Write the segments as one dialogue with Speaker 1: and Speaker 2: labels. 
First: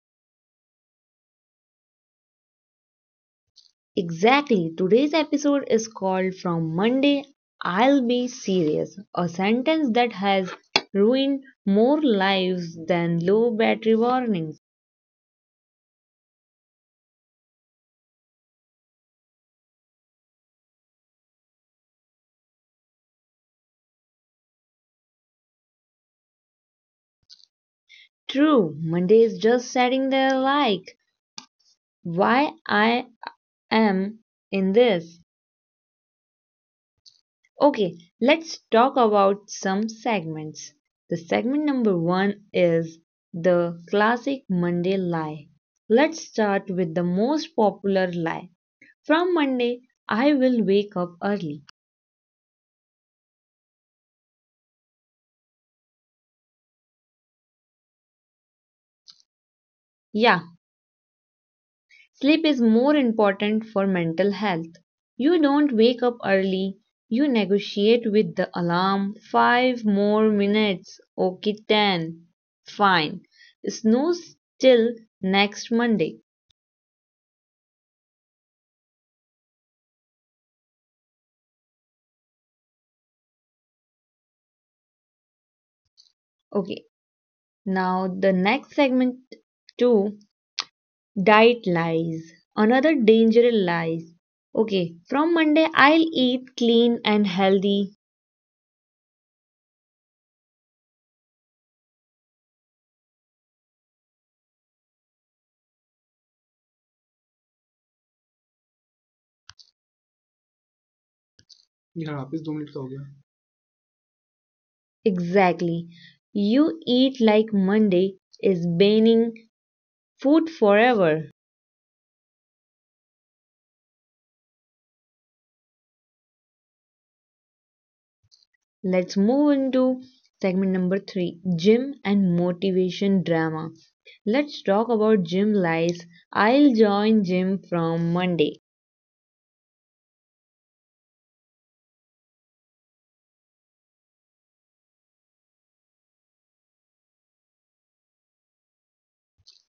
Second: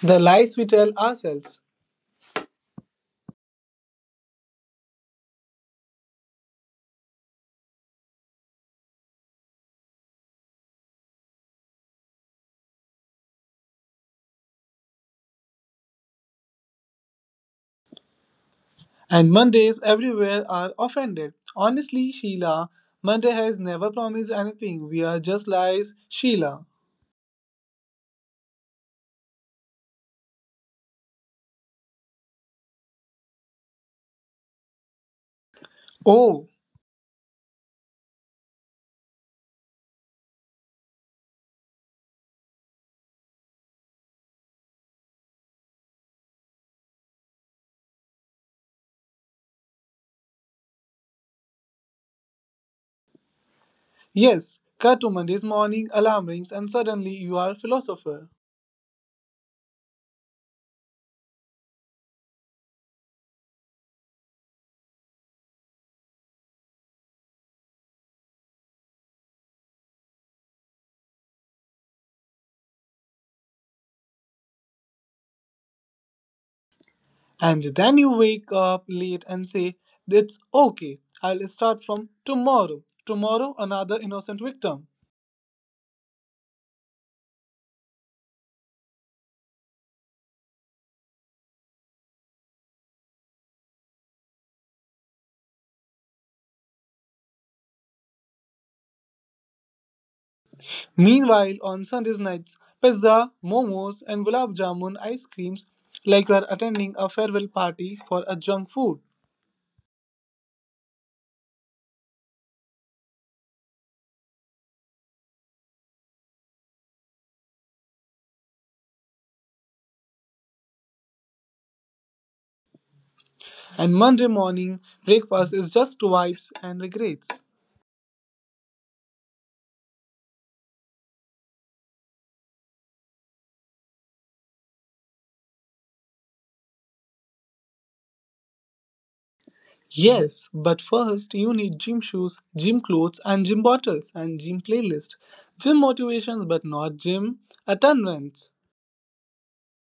Speaker 1: The lies we tell ourselves.
Speaker 2: Exactly. Today's episode is called "From Monday I'll Be Serious," a sentence that has ruined more lives than low battery warnings.
Speaker 1: And Mondays everywhere are offended. Honestly, Sheila, Monday has never promised anything. We are just lies, Sheila.
Speaker 2: True, Monday is just sitting there like, why I am in this.
Speaker 1: Oh,
Speaker 2: Okay, let's talk about some segments. The segment number one is the classic Monday lie. Let's start with the most popular lie: from Monday, I will wake up early.
Speaker 1: yes. Cut to Monday's morning, alarm rings, and suddenly you are a philosopher.
Speaker 2: Yeah, sleep is more important for mental health. You don't wake up early, you negotiate with the alarm. Five more minutes. Okay, ten. Fine. Snooze till next Monday.
Speaker 1: And then you wake up late and say, "It's okay. I'll start from tomorrow." Tomorrow, another innocent victim.
Speaker 2: Okay, now the next segment two, diet lies. Another dangerous lies. Okay, from Monday I'll eat clean and healthy.
Speaker 1: Meanwhile, on Sunday nights, pizza, momos, and gulab jamun ice creams like you are attending a farewell party for a junk food.
Speaker 2: Exactly. You eat like Monday is banning food forever.
Speaker 1: And Monday morning, breakfast is just vibes and regrets.
Speaker 2: Let's move into segment number three, gym and motivation drama. Let's talk about gym lies. I'll join gym from Monday.
Speaker 1: Yes, but first you need gym shoes, gym clothes, and gym bottles and gym playlist. Gym motivations, but not gym attendance.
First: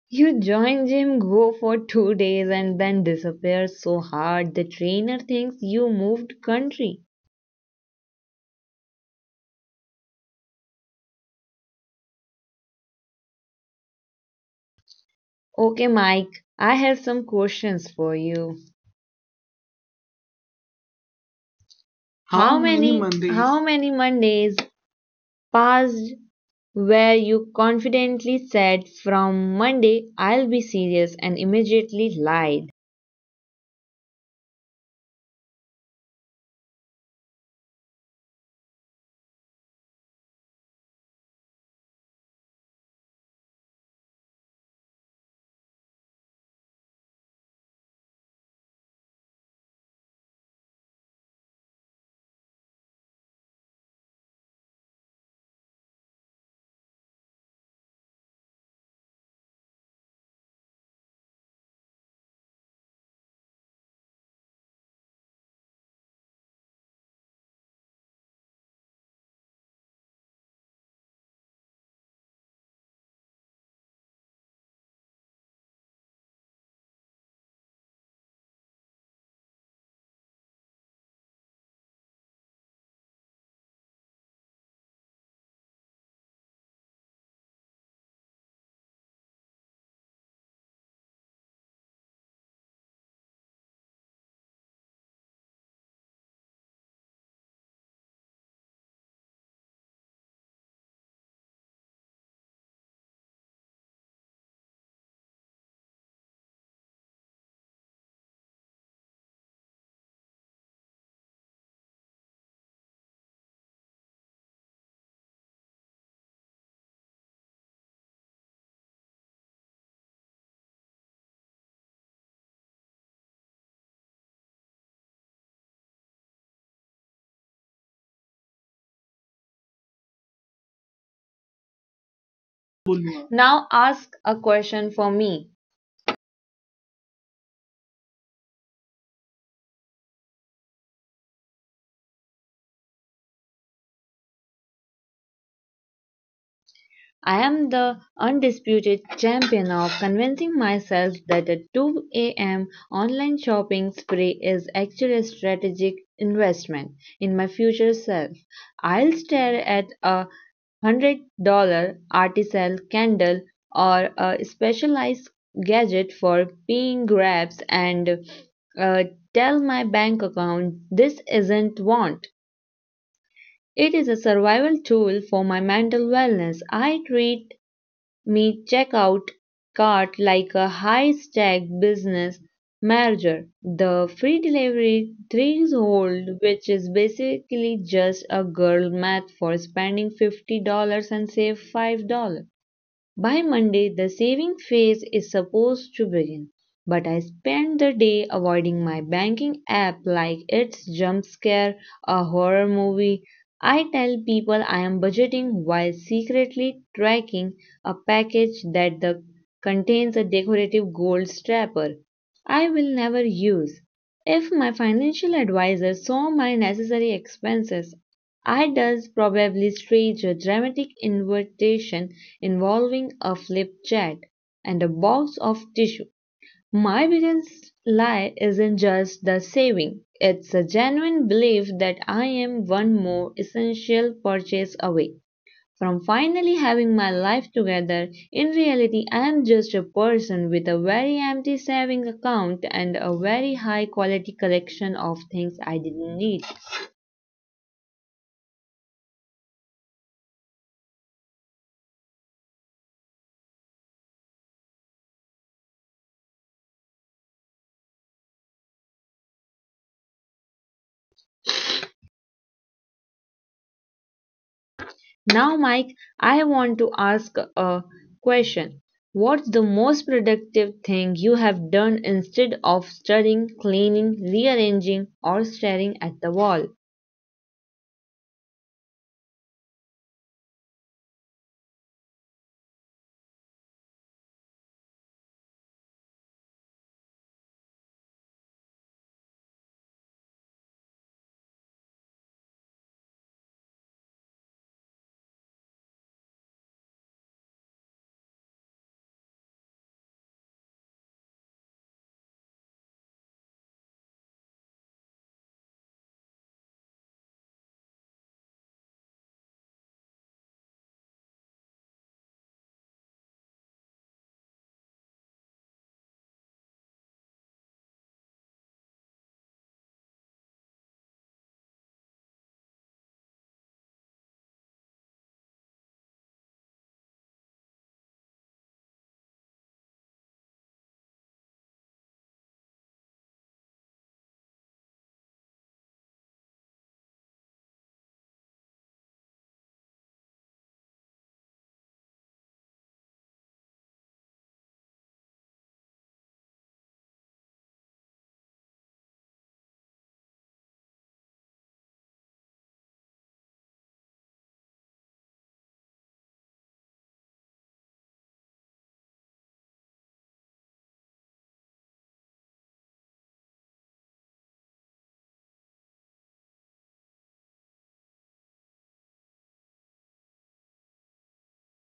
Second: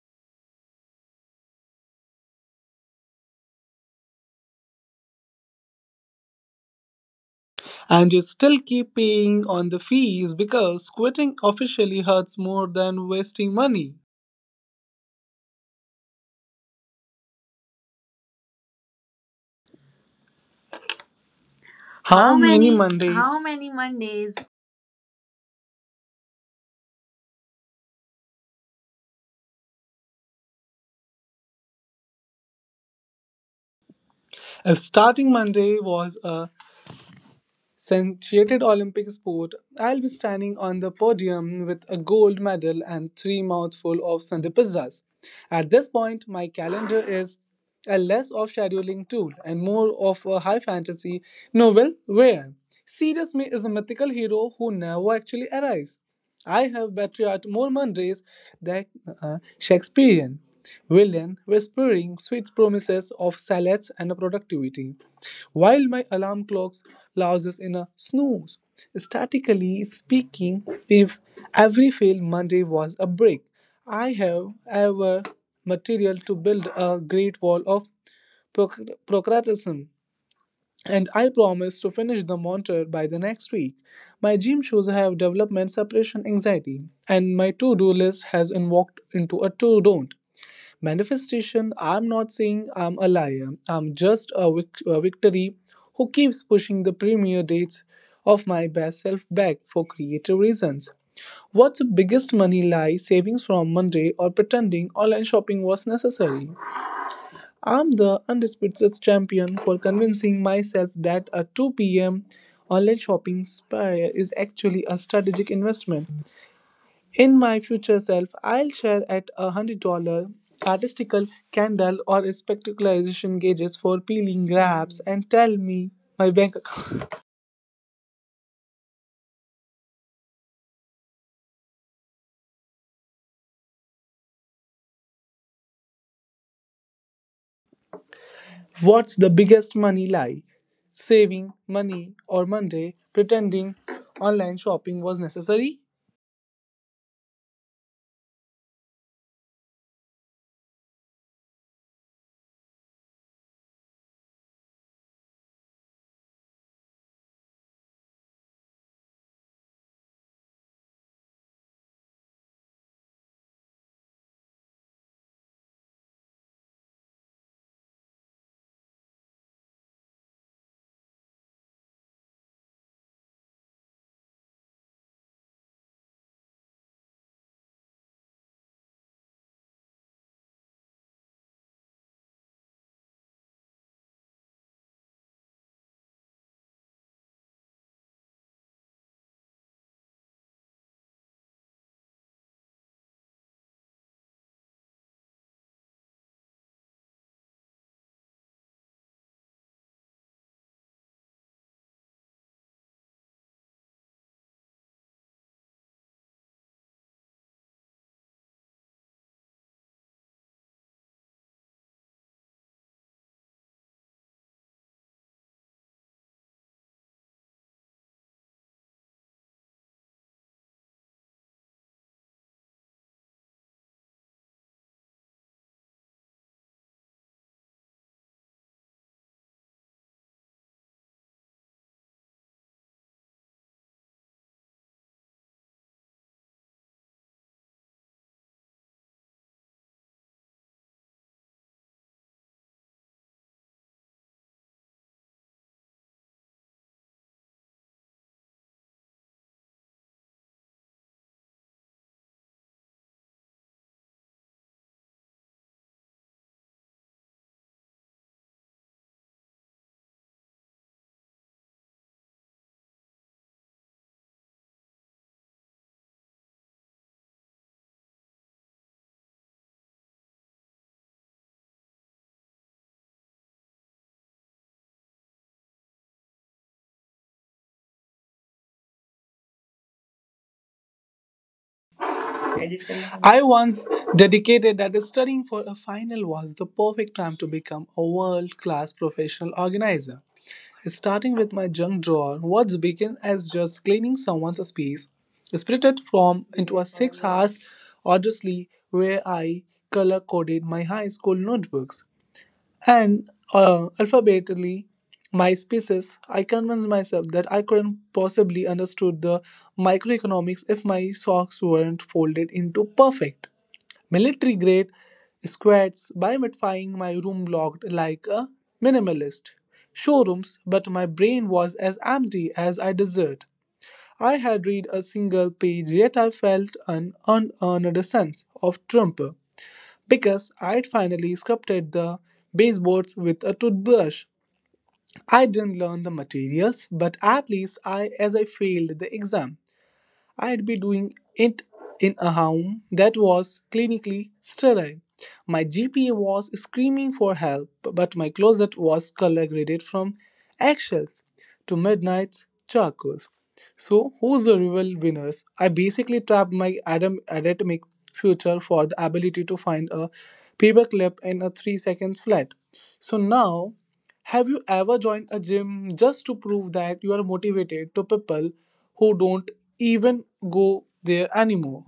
Speaker 2: You join gym, go for 2 days, and then disappear so hard the trainer thinks you moved country.
Speaker 1: And you still keep paying on the fees because quitting officially hurts more than wasting money.
Speaker 2: Okay, Mike, I have some questions for you.
Speaker 1: How How
Speaker 2: How
Speaker 1: many many
Speaker 2: many
Speaker 1: Mondays? how
Speaker 2: how
Speaker 1: many
Speaker 2: many
Speaker 1: Mondays?
Speaker 2: Mondays passed where you confidently said from Monday I'll be serious and immediately lied?
Speaker 1: If starting Monday was a centered Olympic sport, I'll be standing on the podium with a gold medal and three mouthfuls of Sunday pizzas. At this point, my calendar is a less of scheduling tool and more of a high fantasy novel where Sirius Me is a mythical hero who never actually arrives. I have patriot more Mondays than a Shakespearean villain whispering sweet promises of salads and productivity. While my alarm clocks lose us in a snooze. Statically speaking, if every failed Monday was a brick, I have ever material to build a great wall of proc- procrastination, and I promise to finish the monitor by the next week. My gym shoes have development separation anxiety, and my to-do list has invoked into a to-don't. Manifestation, I'm not saying I'm a liar. I'm just a victory who keeps pushing the premiere dates of my best self back for creative reasons. What's the biggest money lie? Savings from Monday or pretending online shopping was necessary. I'm the undisputed champion for convincing myself that a 2 pm online shopping spree is actually a strategic investment. In my future self, I'll share at $100 artistical candle or a spectacularization gauges for peeling grabs and tell me my bank account.
Speaker 2: Now ask a question for me.
Speaker 1: What's the biggest money lie? Saving money or Monday, pretending online shopping was necessary?
Speaker 2: I am the undisputed champion of convincing myself that a 2 a.m. online shopping spree is actually a strategic investment in my future self. I'll stare at a $100 artisan candle or a specialized gadget for peeing grabs and uh, tell my bank account this isn't want. It is a survival tool for my mental wellness. I treat me checkout cart like a high stack business merger. The free delivery threshold, which is basically just a girl math for spending $50 and save $5. By Monday, the saving phase is supposed to begin, but I spend the day avoiding my banking app like it's jump scare a horror movie. I tell people I am budgeting while secretly tracking a package that contains a decorative gold strapper I will never use. If my financial advisor saw my necessary expenses, I does probably stage a dramatic invitation involving a flipchart and a box of tissue. My biggest lie isn't just the saving, it's a genuine belief that I am one more essential purchase away from finally having my life together. In reality, I am just a person with a very empty saving account and a very high quality collection of things I didn't need. Now, Mike, I want to ask a question. What's the most productive thing you have done instead of studying, cleaning, rearranging, or staring at the wall?
Speaker 1: I once dedicated that studying for a final was the perfect time to become a world class professional organizer. Starting with my junk drawer, what began as just cleaning someone's space spirited from into a 6 hours odyssey where I color coded my high school notebooks. And alphabetically, my spaces, I convinced myself that I couldn't possibly understood the microeconomics if my socks weren't folded into perfect military-grade squats bimatifying my room looked like a minimalist showrooms, but my brain was as empty as I desired. I had read a single page yet I felt an unearned sense of triumph because I'd finally sculpted the baseboards with a toothbrush. I didn't learn the materials, but at least I as I failed the exam. I'd be doing it in a home that was clinically sterile. My GPA was screaming for help, but my closet was color graded from eggshells to midnight charcoals. So, who's the real winners? I basically trapped my academic future for the ability to find a paperclip in a 3 seconds flat. So now, have you ever joined a gym just to prove that you are motivated to people who don't even go there anymore.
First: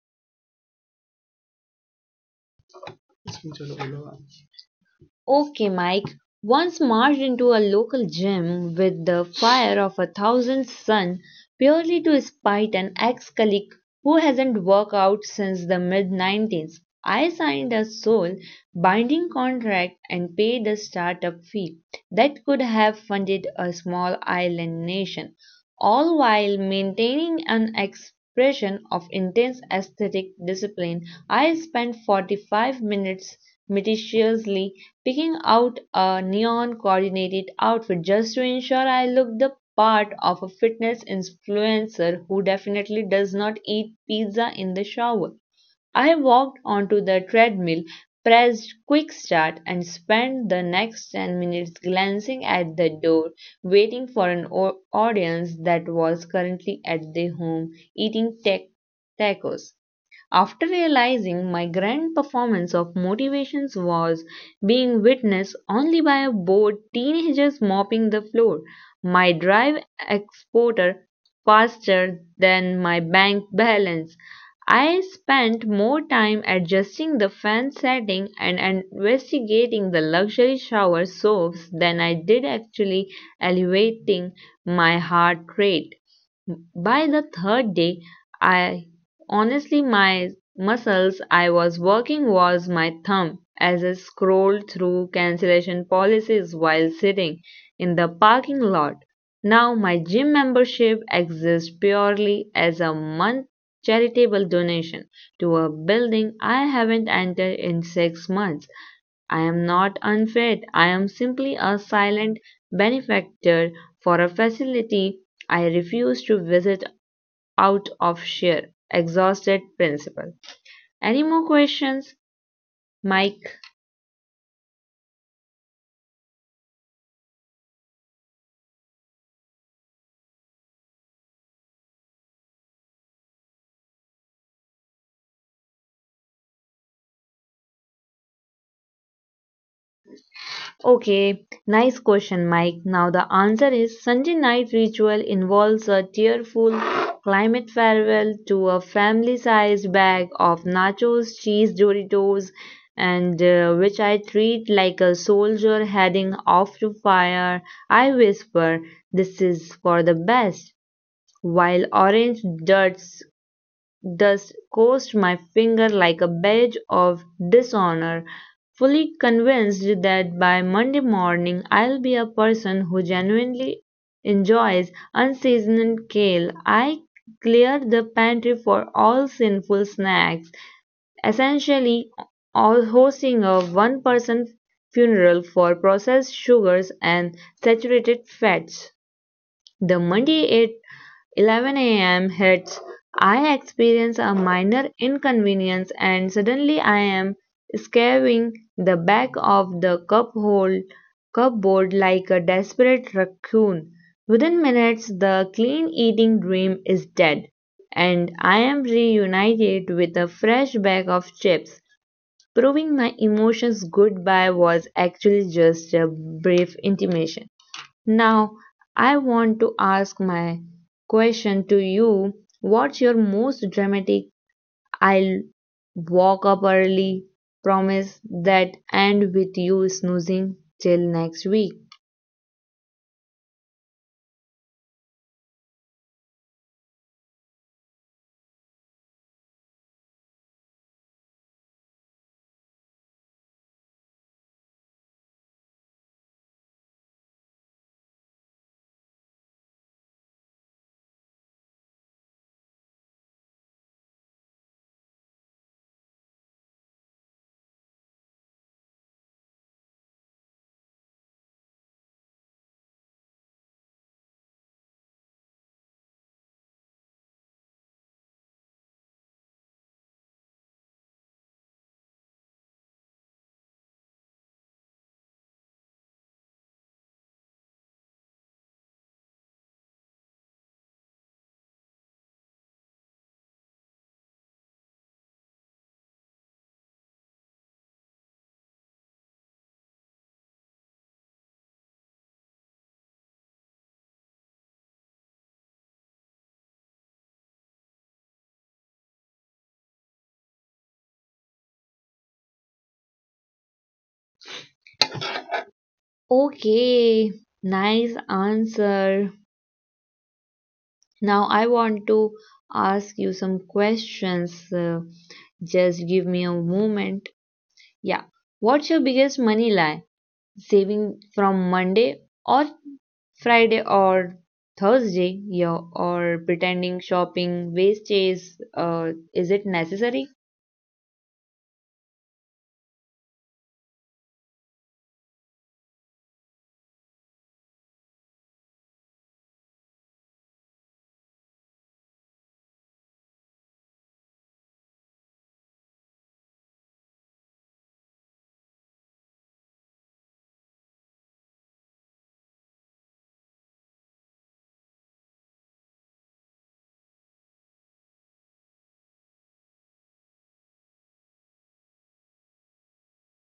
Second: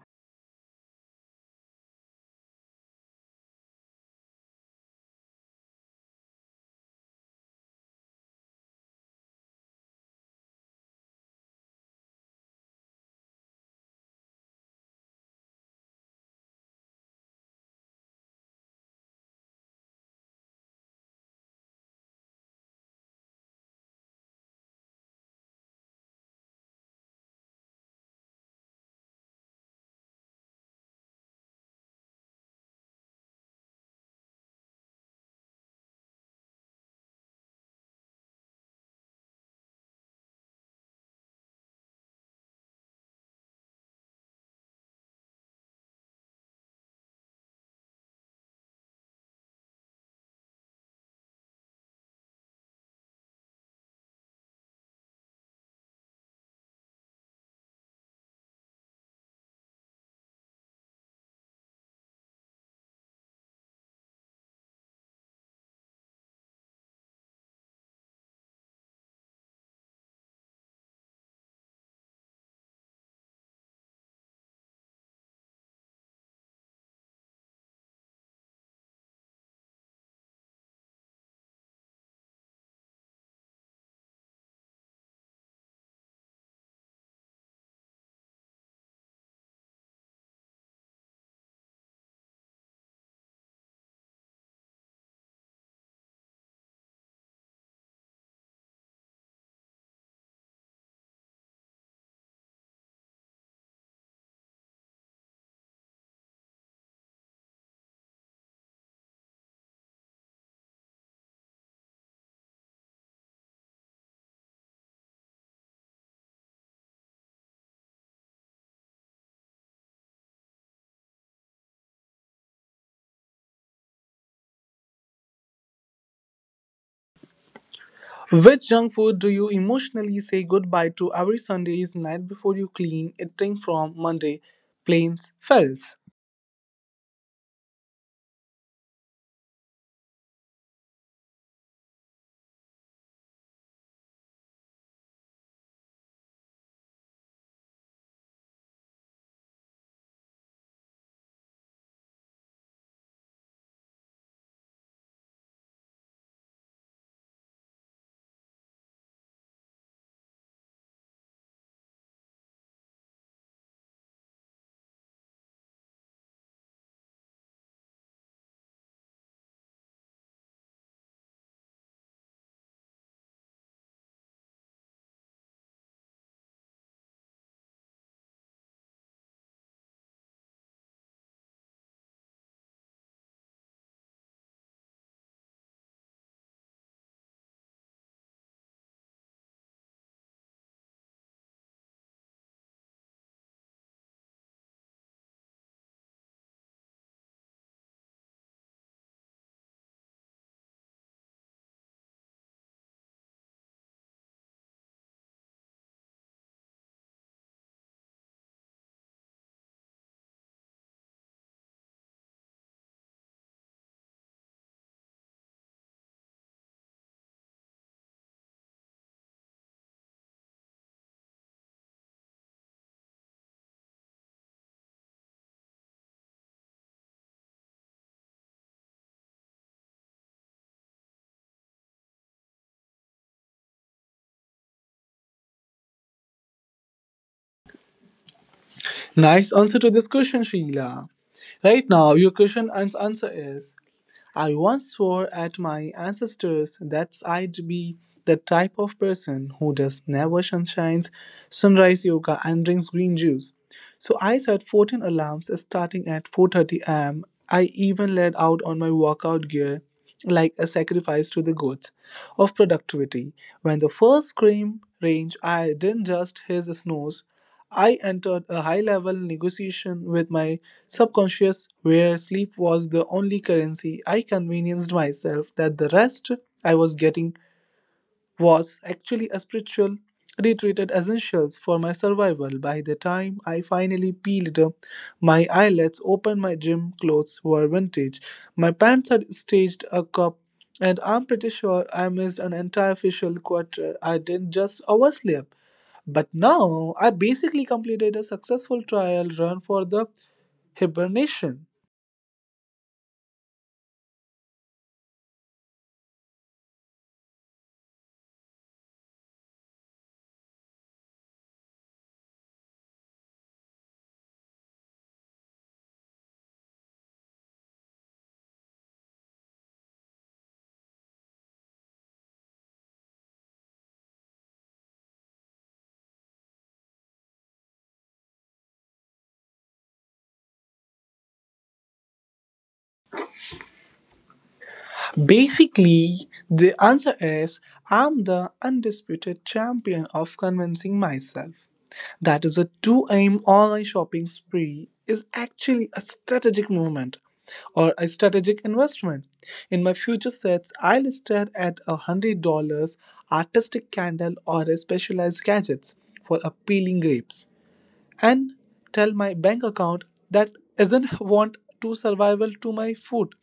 Speaker 2: Okay, Mike once marched into a local gym with the fire of a thousand suns purely to spite an ex colleague who hasn't worked out since the mid 90s. I signed a soul binding contract and paid a startup fee that could have funded a small island nation, all while maintaining an expression of intense aesthetic discipline. I spent 45 minutes meticulously picking out a neon coordinated outfit just to ensure I look the part of a fitness influencer who definitely does not eat pizza in the shower. I walked onto the treadmill, pressed quick start, and spent the next 10 minutes glancing at the door, waiting for an audience that was currently at their home eating tech tacos. After realizing my grand performance of motivations was being witnessed only by a bored teenagers mopping the floor, my drive exported faster than my bank balance. I spent more time adjusting the fan setting and investigating the luxury shower soaps than I did actually elevating my heart rate. By the third day, I Honestly my muscles I was working was my thumb as I scrolled through cancellation policies while sitting in the parking lot. Now my gym membership exists purely as a month charitable donation to a building I haven't entered in 6 months. I am not unfit. I am simply a silent benefactor for a facility I refuse to visit out of sheer exhausted principle. Any more questions, Mike?
Speaker 1: Which junk food do you emotionally say goodbye to every Sunday's night before you clean eating from Monday? Plains Fells.
Speaker 2: Okay, nice question, Mike. Now the answer is Sunday night ritual involves a tearful climate farewell to a family-sized bag of nachos, cheese Doritos, and which I treat like a soldier heading off to fire. I whisper, "This is for the best." While orange dirt dust coursed my finger like a badge of dishonor, fully convinced that by Monday morning I'll be a person who genuinely enjoys unseasoned kale. I cleared the pantry for all sinful snacks, essentially all hosting a one person funeral for processed sugars and saturated fats. The Monday 11 a.m. hits, I experience a minor inconvenience and suddenly I am scaring the back of the cupboard like a desperate raccoon. Within minutes, the clean eating dream is dead, and I am reunited with a fresh bag of chips, proving my emotions goodbye was actually just a brief intimation. Now, I want to ask my question to you. What's your most dramatic "I'll walk up early" promise that end with you snoozing till next week?
Speaker 1: Nice answer to this question, Sheila. Right now, your question and answer is I once swore at my ancestors that I'd be the type of person who does never sunshines, sunrise yoga and drinks green juice. So I set 14 alarms starting at 4:30 am. I even laid out on my workout gear like a sacrifice to the gods of productivity. When the first scream range I didn't just his snores, I entered a high level negotiation with my subconscious where sleep was the only currency. I convinced myself that the rest I was getting was actually a spiritual retreated essentials for my survival. By the time I finally peeled my eyelids open, my gym clothes were vintage. My pants had staged a cup, and I'm pretty sure I missed an entire facial quarter. I didn't just oversleep. But now I basically completed a successful trial run for the hibernation.
Speaker 2: Okay, nice answer. Now I want to ask you some questions. Just give me a moment. Yeah. What's your biggest money lie? Saving from Monday or Friday or Thursday, yeah, or pretending shopping waste wastage is it necessary?
Speaker 1: Basically, the answer is I'm the undisputed champion of convincing myself that is a 2 am online shopping spree is actually a strategic movement or a strategic investment. In my future sets, I'll stare at a $100 artistic candle or a specialized gadgets for appealing grapes and tell my bank account that isn't want to survival to my food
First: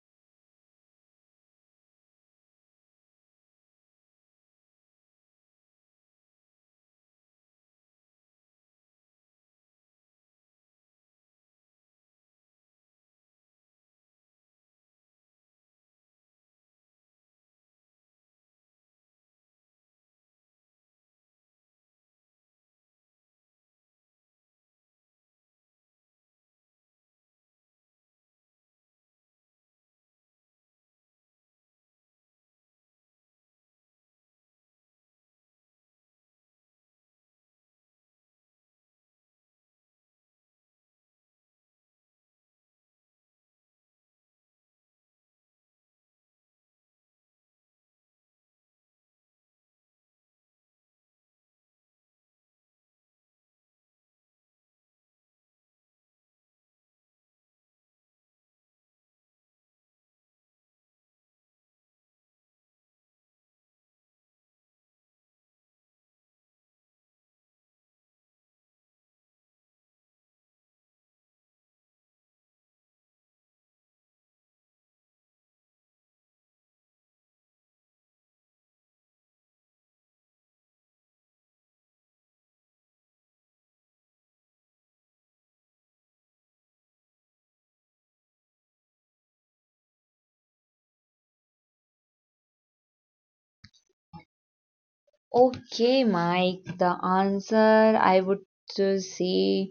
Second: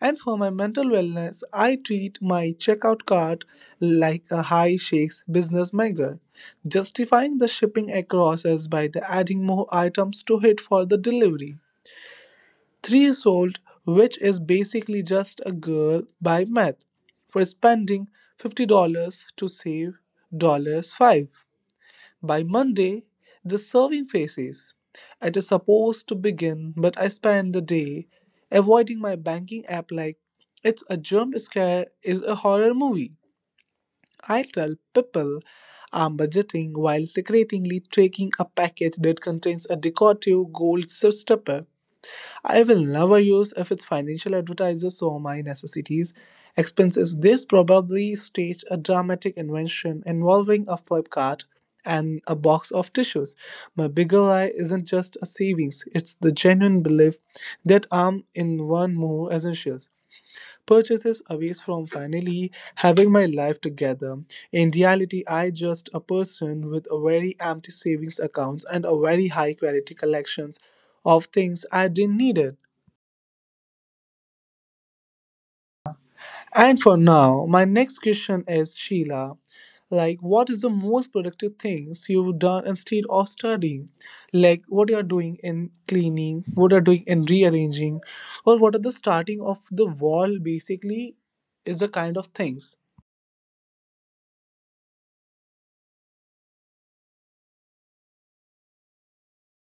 Speaker 1: and for my mental wellness, I treat my checkout cart like a high shakes business mega, justifying the shipping across as by the adding more items to hit for the delivery. Three sold, which is basically just a girl by math, for spending $50 to save 5 by Monday, the serving faces. It is supposed to begin, but I spend the day avoiding my banking app like it's a jump scare is a horror movie. I tell people I'm budgeting while secretly taking a package that contains a decorative gold stopper. I will never use if it's financial advertisers saw my necessities. Expenses. This probably staged a dramatic invention involving a flip card and a box of tissues. My bigger lie isn't just a savings, it's the genuine belief that I'm in one more essentials. Purchases away from finally having my life together. In reality, I just a person with a very empty savings accounts and a very high quality collections of things I didn't need it. And for now, my next question is Sheila. Like, what is the most productive things you've done instead of studying? Like, what you are doing in cleaning, what you are doing in rearranging, or what are the starting of the wall? Basically, is the kind of things.
Speaker 2: Okay, Mike, the answer I would to say,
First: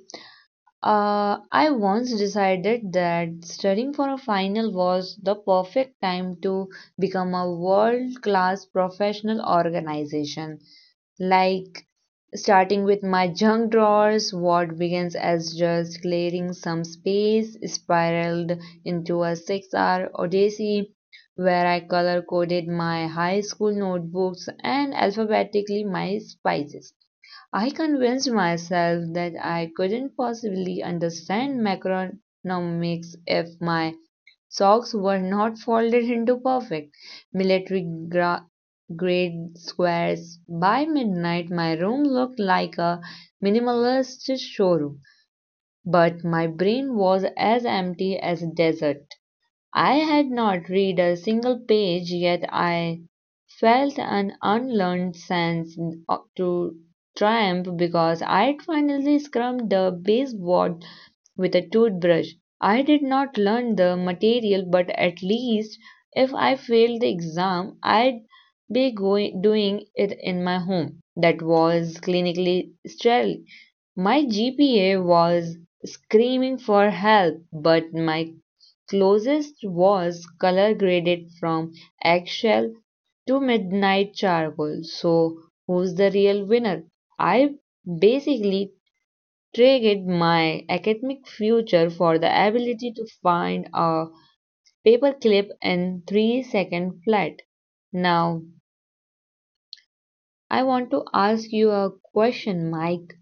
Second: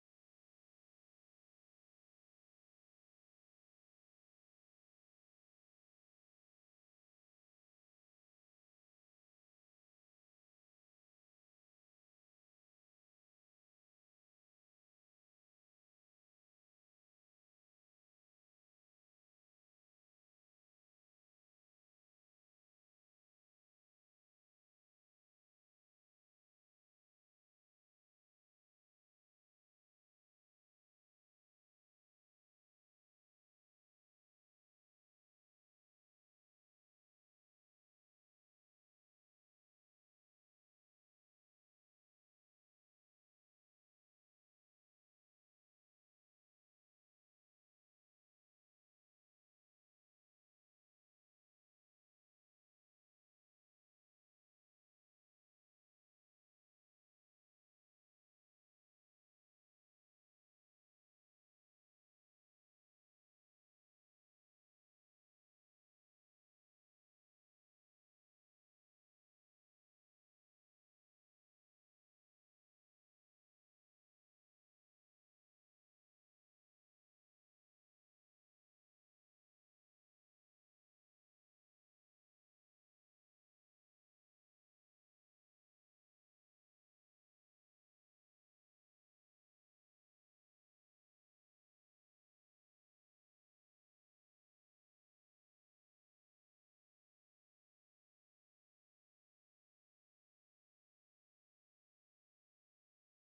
Speaker 2: I once decided that studying for a final was the perfect time to become a world class professional organization. Like starting with my junk drawers, what begins as just clearing some space spiraled into a 6 hour odyssey where I color coded my high school notebooks and alphabetically my spices. I convinced myself that I couldn't possibly understand macronomics if my socks were not folded into perfect, military gra- grade squares. By midnight, my room looked like a minimalist showroom, but my brain was as empty as a desert. I had not read a single page, yet I felt an unlearned sense of- to triumph because I had finally scrubbed the baseboard with a toothbrush. I did not learn the material, but at least if I failed the exam, I'd be doing it in my home. That was clinically sterile. My GPA was screaming for help, but my closest was color graded from eggshell to midnight charcoal. So, who's the real winner? I basically traded my academic future for the ability to find a paperclip in 3 second flat. Now, I want to ask you a question, Mike.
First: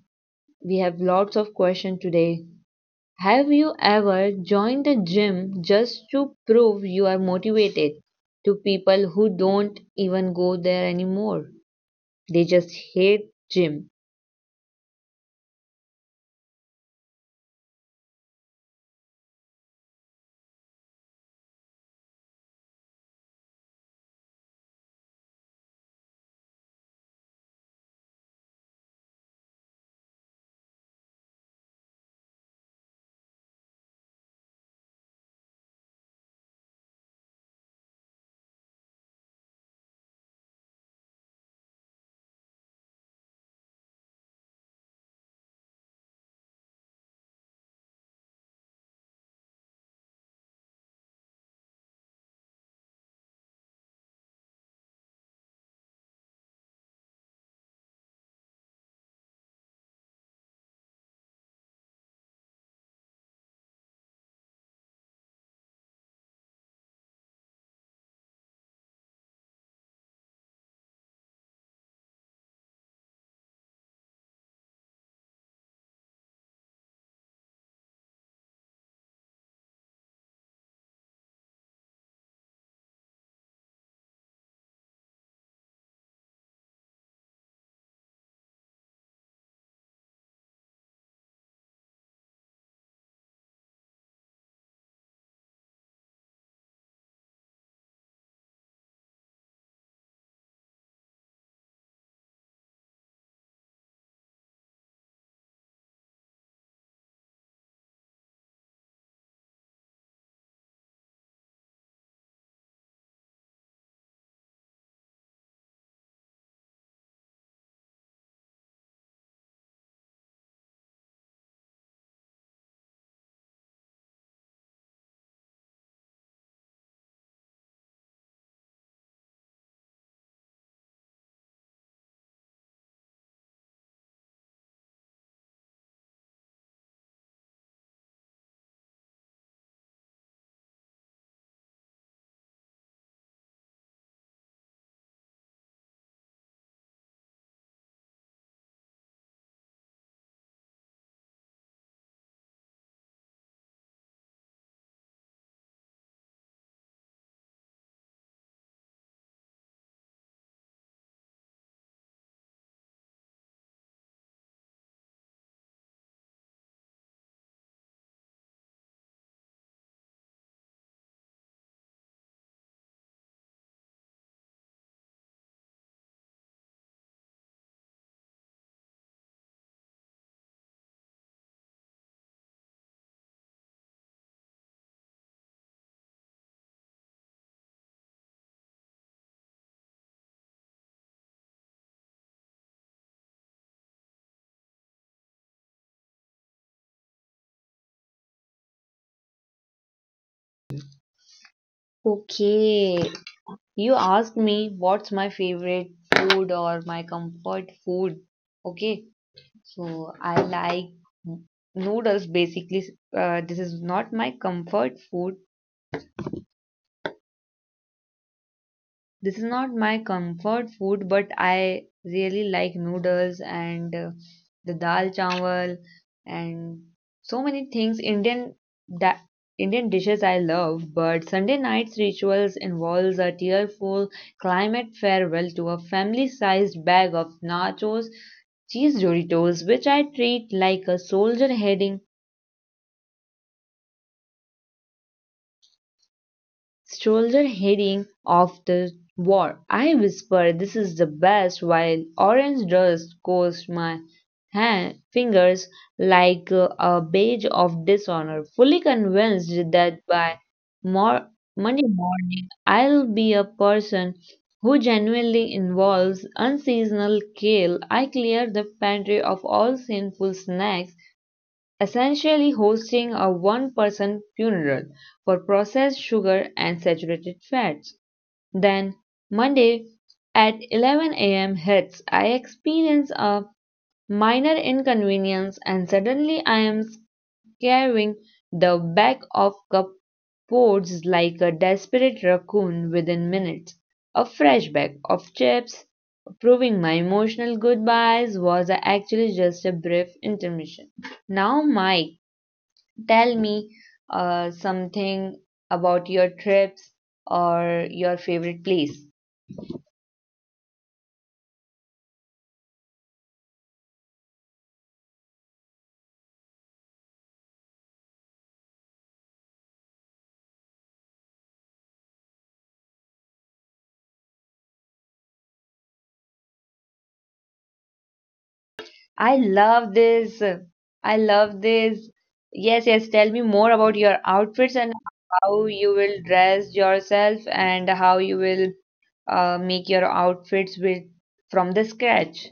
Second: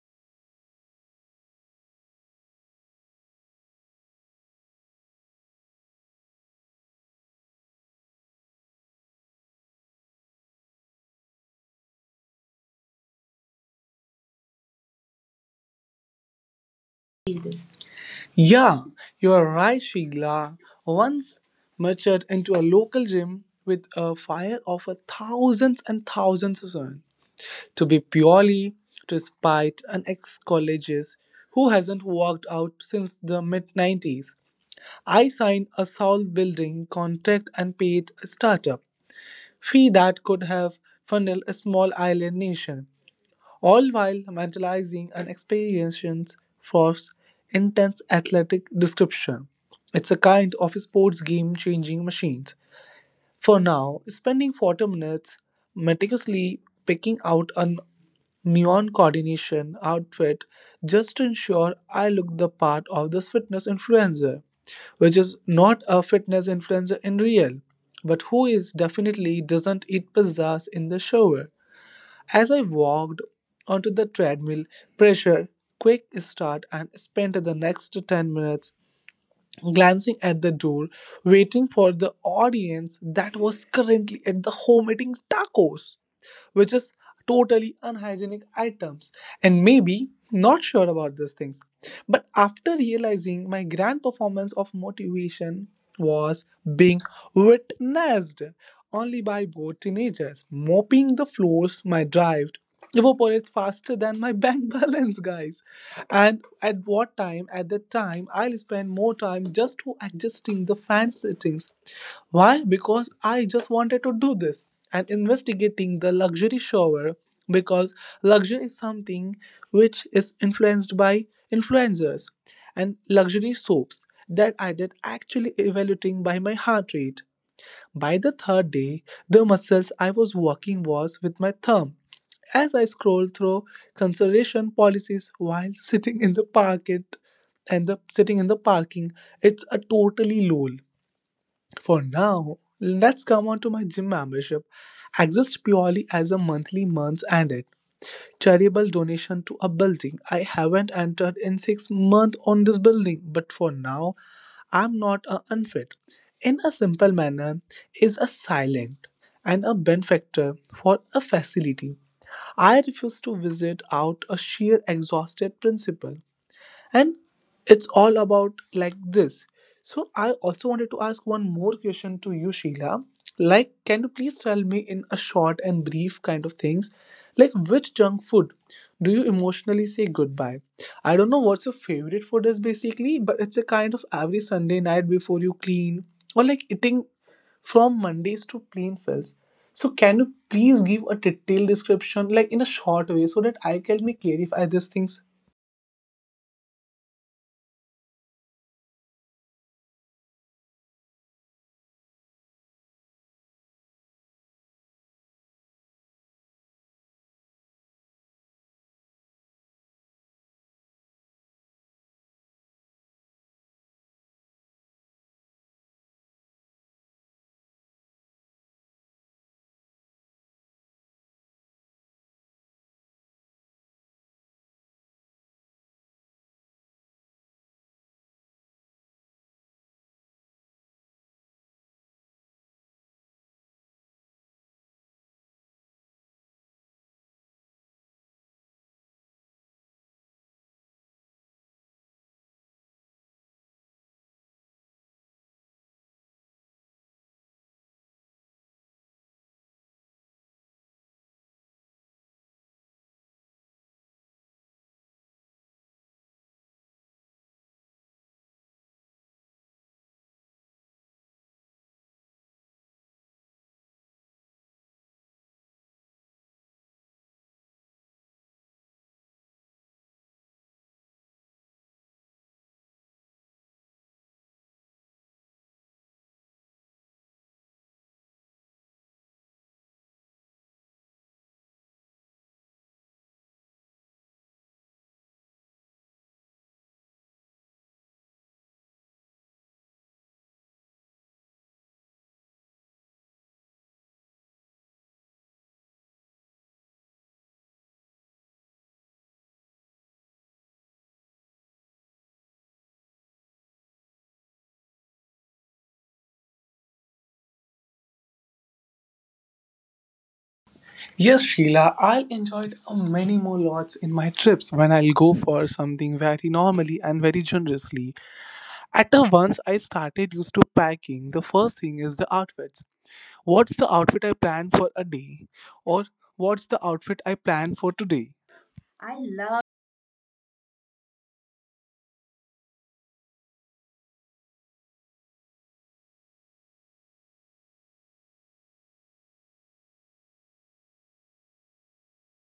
Speaker 2: We have lots of questions today. Have you ever joined a gym just to prove you are motivated to people who don't even go there anymore? They just hate gym.
Speaker 1: Yeah, you are right, Sheila. Once matured into a local gym with a fire of a thousands and thousands of sun. To be purely to spite an ex colleges who hasn't worked out since the mid 90s. I signed a soul building contract and paid a startup fee that could have funneled a small island nation, all while mentalizing an experience for intense athletic description. It's a kind of sports game changing machines. For now, spending 40 minutes meticulously picking out an neon coordination outfit just to ensure I look the part of this fitness influencer, which is not a fitness influencer in real, but who is definitely doesn't eat pizzas in the shower. As I walked onto the treadmill, pressure, quick start, and spent the next 10 minutes glancing at the door, waiting for the audience that was currently at the home eating tacos which is totally unhygienic items and maybe not sure about these things but after realizing my grand performance of motivation was being witnessed only by both teenagers mopping the floors, my drive evaporates faster than my bank balance guys. And at what time at the time I'll spend more time just to adjusting the fan settings. Why? Because I just wanted to do this and investigating the luxury shower because luxury is something which is influenced by influencers and luxury soaps that I did actually evaluating by my heart rate. By the third day, the muscles I was working was with my thumb as I scrolled through consideration policies while sitting in the parket and the sitting in the parking. It's a totally lol. For now, let's come on to my gym membership. Exists purely as a monthly months ended charitable donation to a building I haven't entered in 6 months on this building, but for now, I'm not a unfit. In a simple manner, is a silent and a benefactor for a facility. I refuse to visit out a sheer exhausted principle, and it's all about like this. So I also wanted to ask one more question to you, Sheila, like can you please tell me in a short and brief kind of things like which junk food do you emotionally say goodbye. I don't know what's your favorite food is basically, but it's a kind of every Sunday night before you clean or like eating from Mondays to plain fills. So can you please give a detailed description like in a short way so that I can me clarify these things.
Speaker 2: Okay, you asked me what's my favorite food or my comfort food. Okay, so I like noodles basically. This is not my comfort food. But I really like noodles and the dal chawal and so many things. Da- Indian dishes I love, but Sunday night's rituals involves a tearful climate farewell to a family-sized bag of nachos, cheese Doritos, which I treat like a soldier heading off the war. I whisper, "This is the best," while orange dust coats my fingers like a badge of dishonor. Fully convinced that by mor- Monday morning I'll be a person who genuinely involves unseasonal kale. I clear the pantry of all sinful snacks, essentially hosting a one person funeral for processed sugar and saturated fats. Then, Monday at 11 a.m. hits. I experience a minor inconvenience and suddenly I am carrying the back of cupboards like a desperate raccoon within minutes. A fresh bag of chips, proving my emotional goodbyes was actually just a brief intermission. Now, Mike, tell me something about your trips or your favorite place.
Speaker 1: Yes, Sheila, I'll enjoy it many more lots in my trips when I'll go for something very normally and very generously. At the once I started used to packing, the first thing is the outfits. What's the outfit I plan for a day? Or what's the outfit I plan for today?
Speaker 2: I love this. I love this. Yes, yes. Tell me more about your outfits and how you will dress yourself and how you will make your outfits with from the scratch.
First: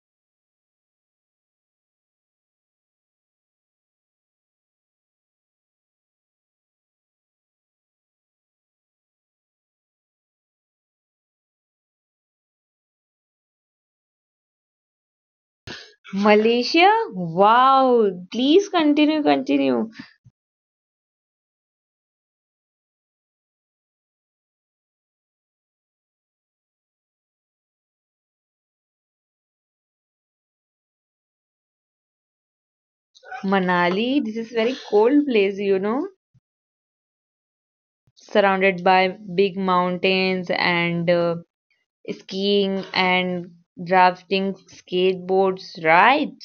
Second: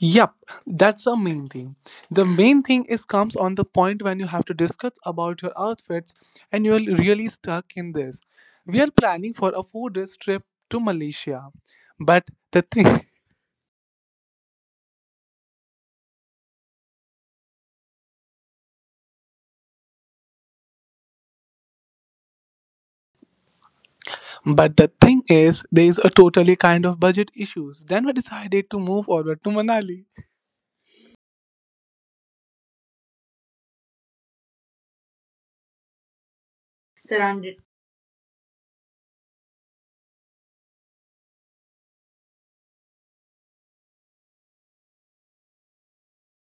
Speaker 1: Yep, that's the main thing. The main thing is comes on the point when you have to discuss about your outfits and you're really stuck in this. We are planning for a 4 days trip to Malaysia. But the thing
Speaker 2: Malaysia? Wow. Please continue, continue.
Speaker 1: but the thing is there is a totally kind of budget issues. Then we decided to move forward to Manali.
Speaker 2: Manali, this is very cold place, you know,
Speaker 1: Surrounded.
Speaker 2: surrounded by big mountains and skiing and drafting skateboards, right?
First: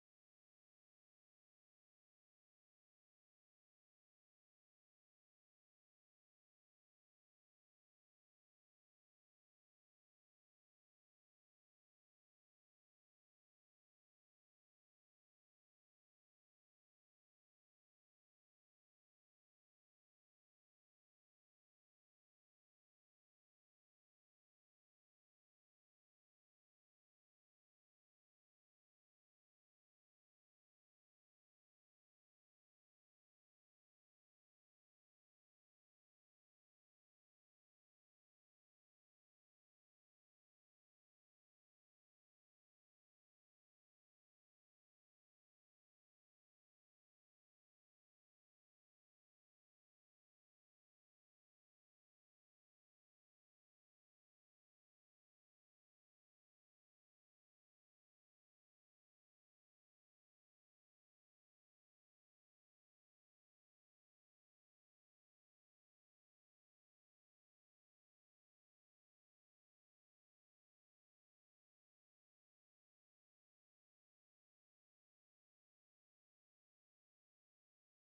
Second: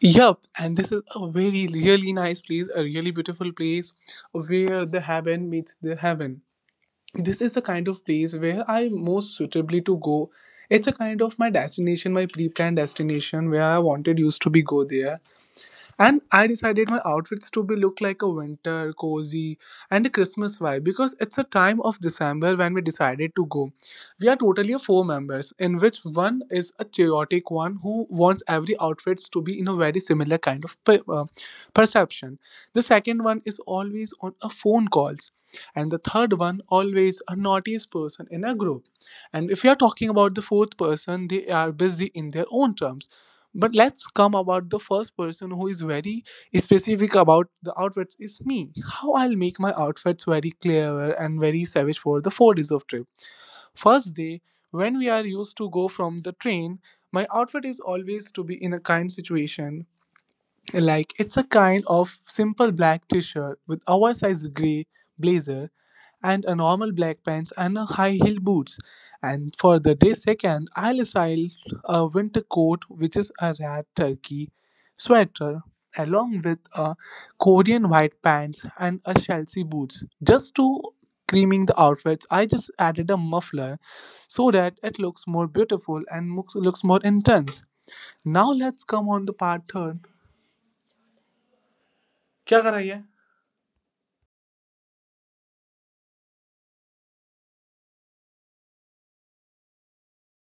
Speaker 1: Yep, and this is a very really nice place, a really beautiful place where the heaven meets the heaven. This is the kind of place where I most suitably to go. It's a kind of my destination, my pre-planned destination where I wanted used to be go there, and I decided my outfits to be look like a winter, cozy, and a Christmas vibe because it's a time of December when we decided to go. We are totally a four members, in which one is a chaotic one who wants every outfits to be in a very similar kind of perception. The second one is always on a phone calls, and the third one always a naughtiest person in a group. And if you are talking about the fourth person, they are busy in their own terms, but let's come about the first person who is very specific about the outfits is me. How I'll make my outfits very clever and very savage for the 4 days of trip. First day, when we are used to go from the train, my outfit is always to be in a kind situation like it's a kind of simple black t-shirt with oversized gray blazer and a normal black pants and a high heel boots. And for the day second, I'll style a winter coat which is a red turkey sweater along with a Korean white pants and a Chelsea boots. Just to creaming the outfits, I just added a muffler so that it looks more beautiful and looks more intense. Now let's come on the part third क्या कराई है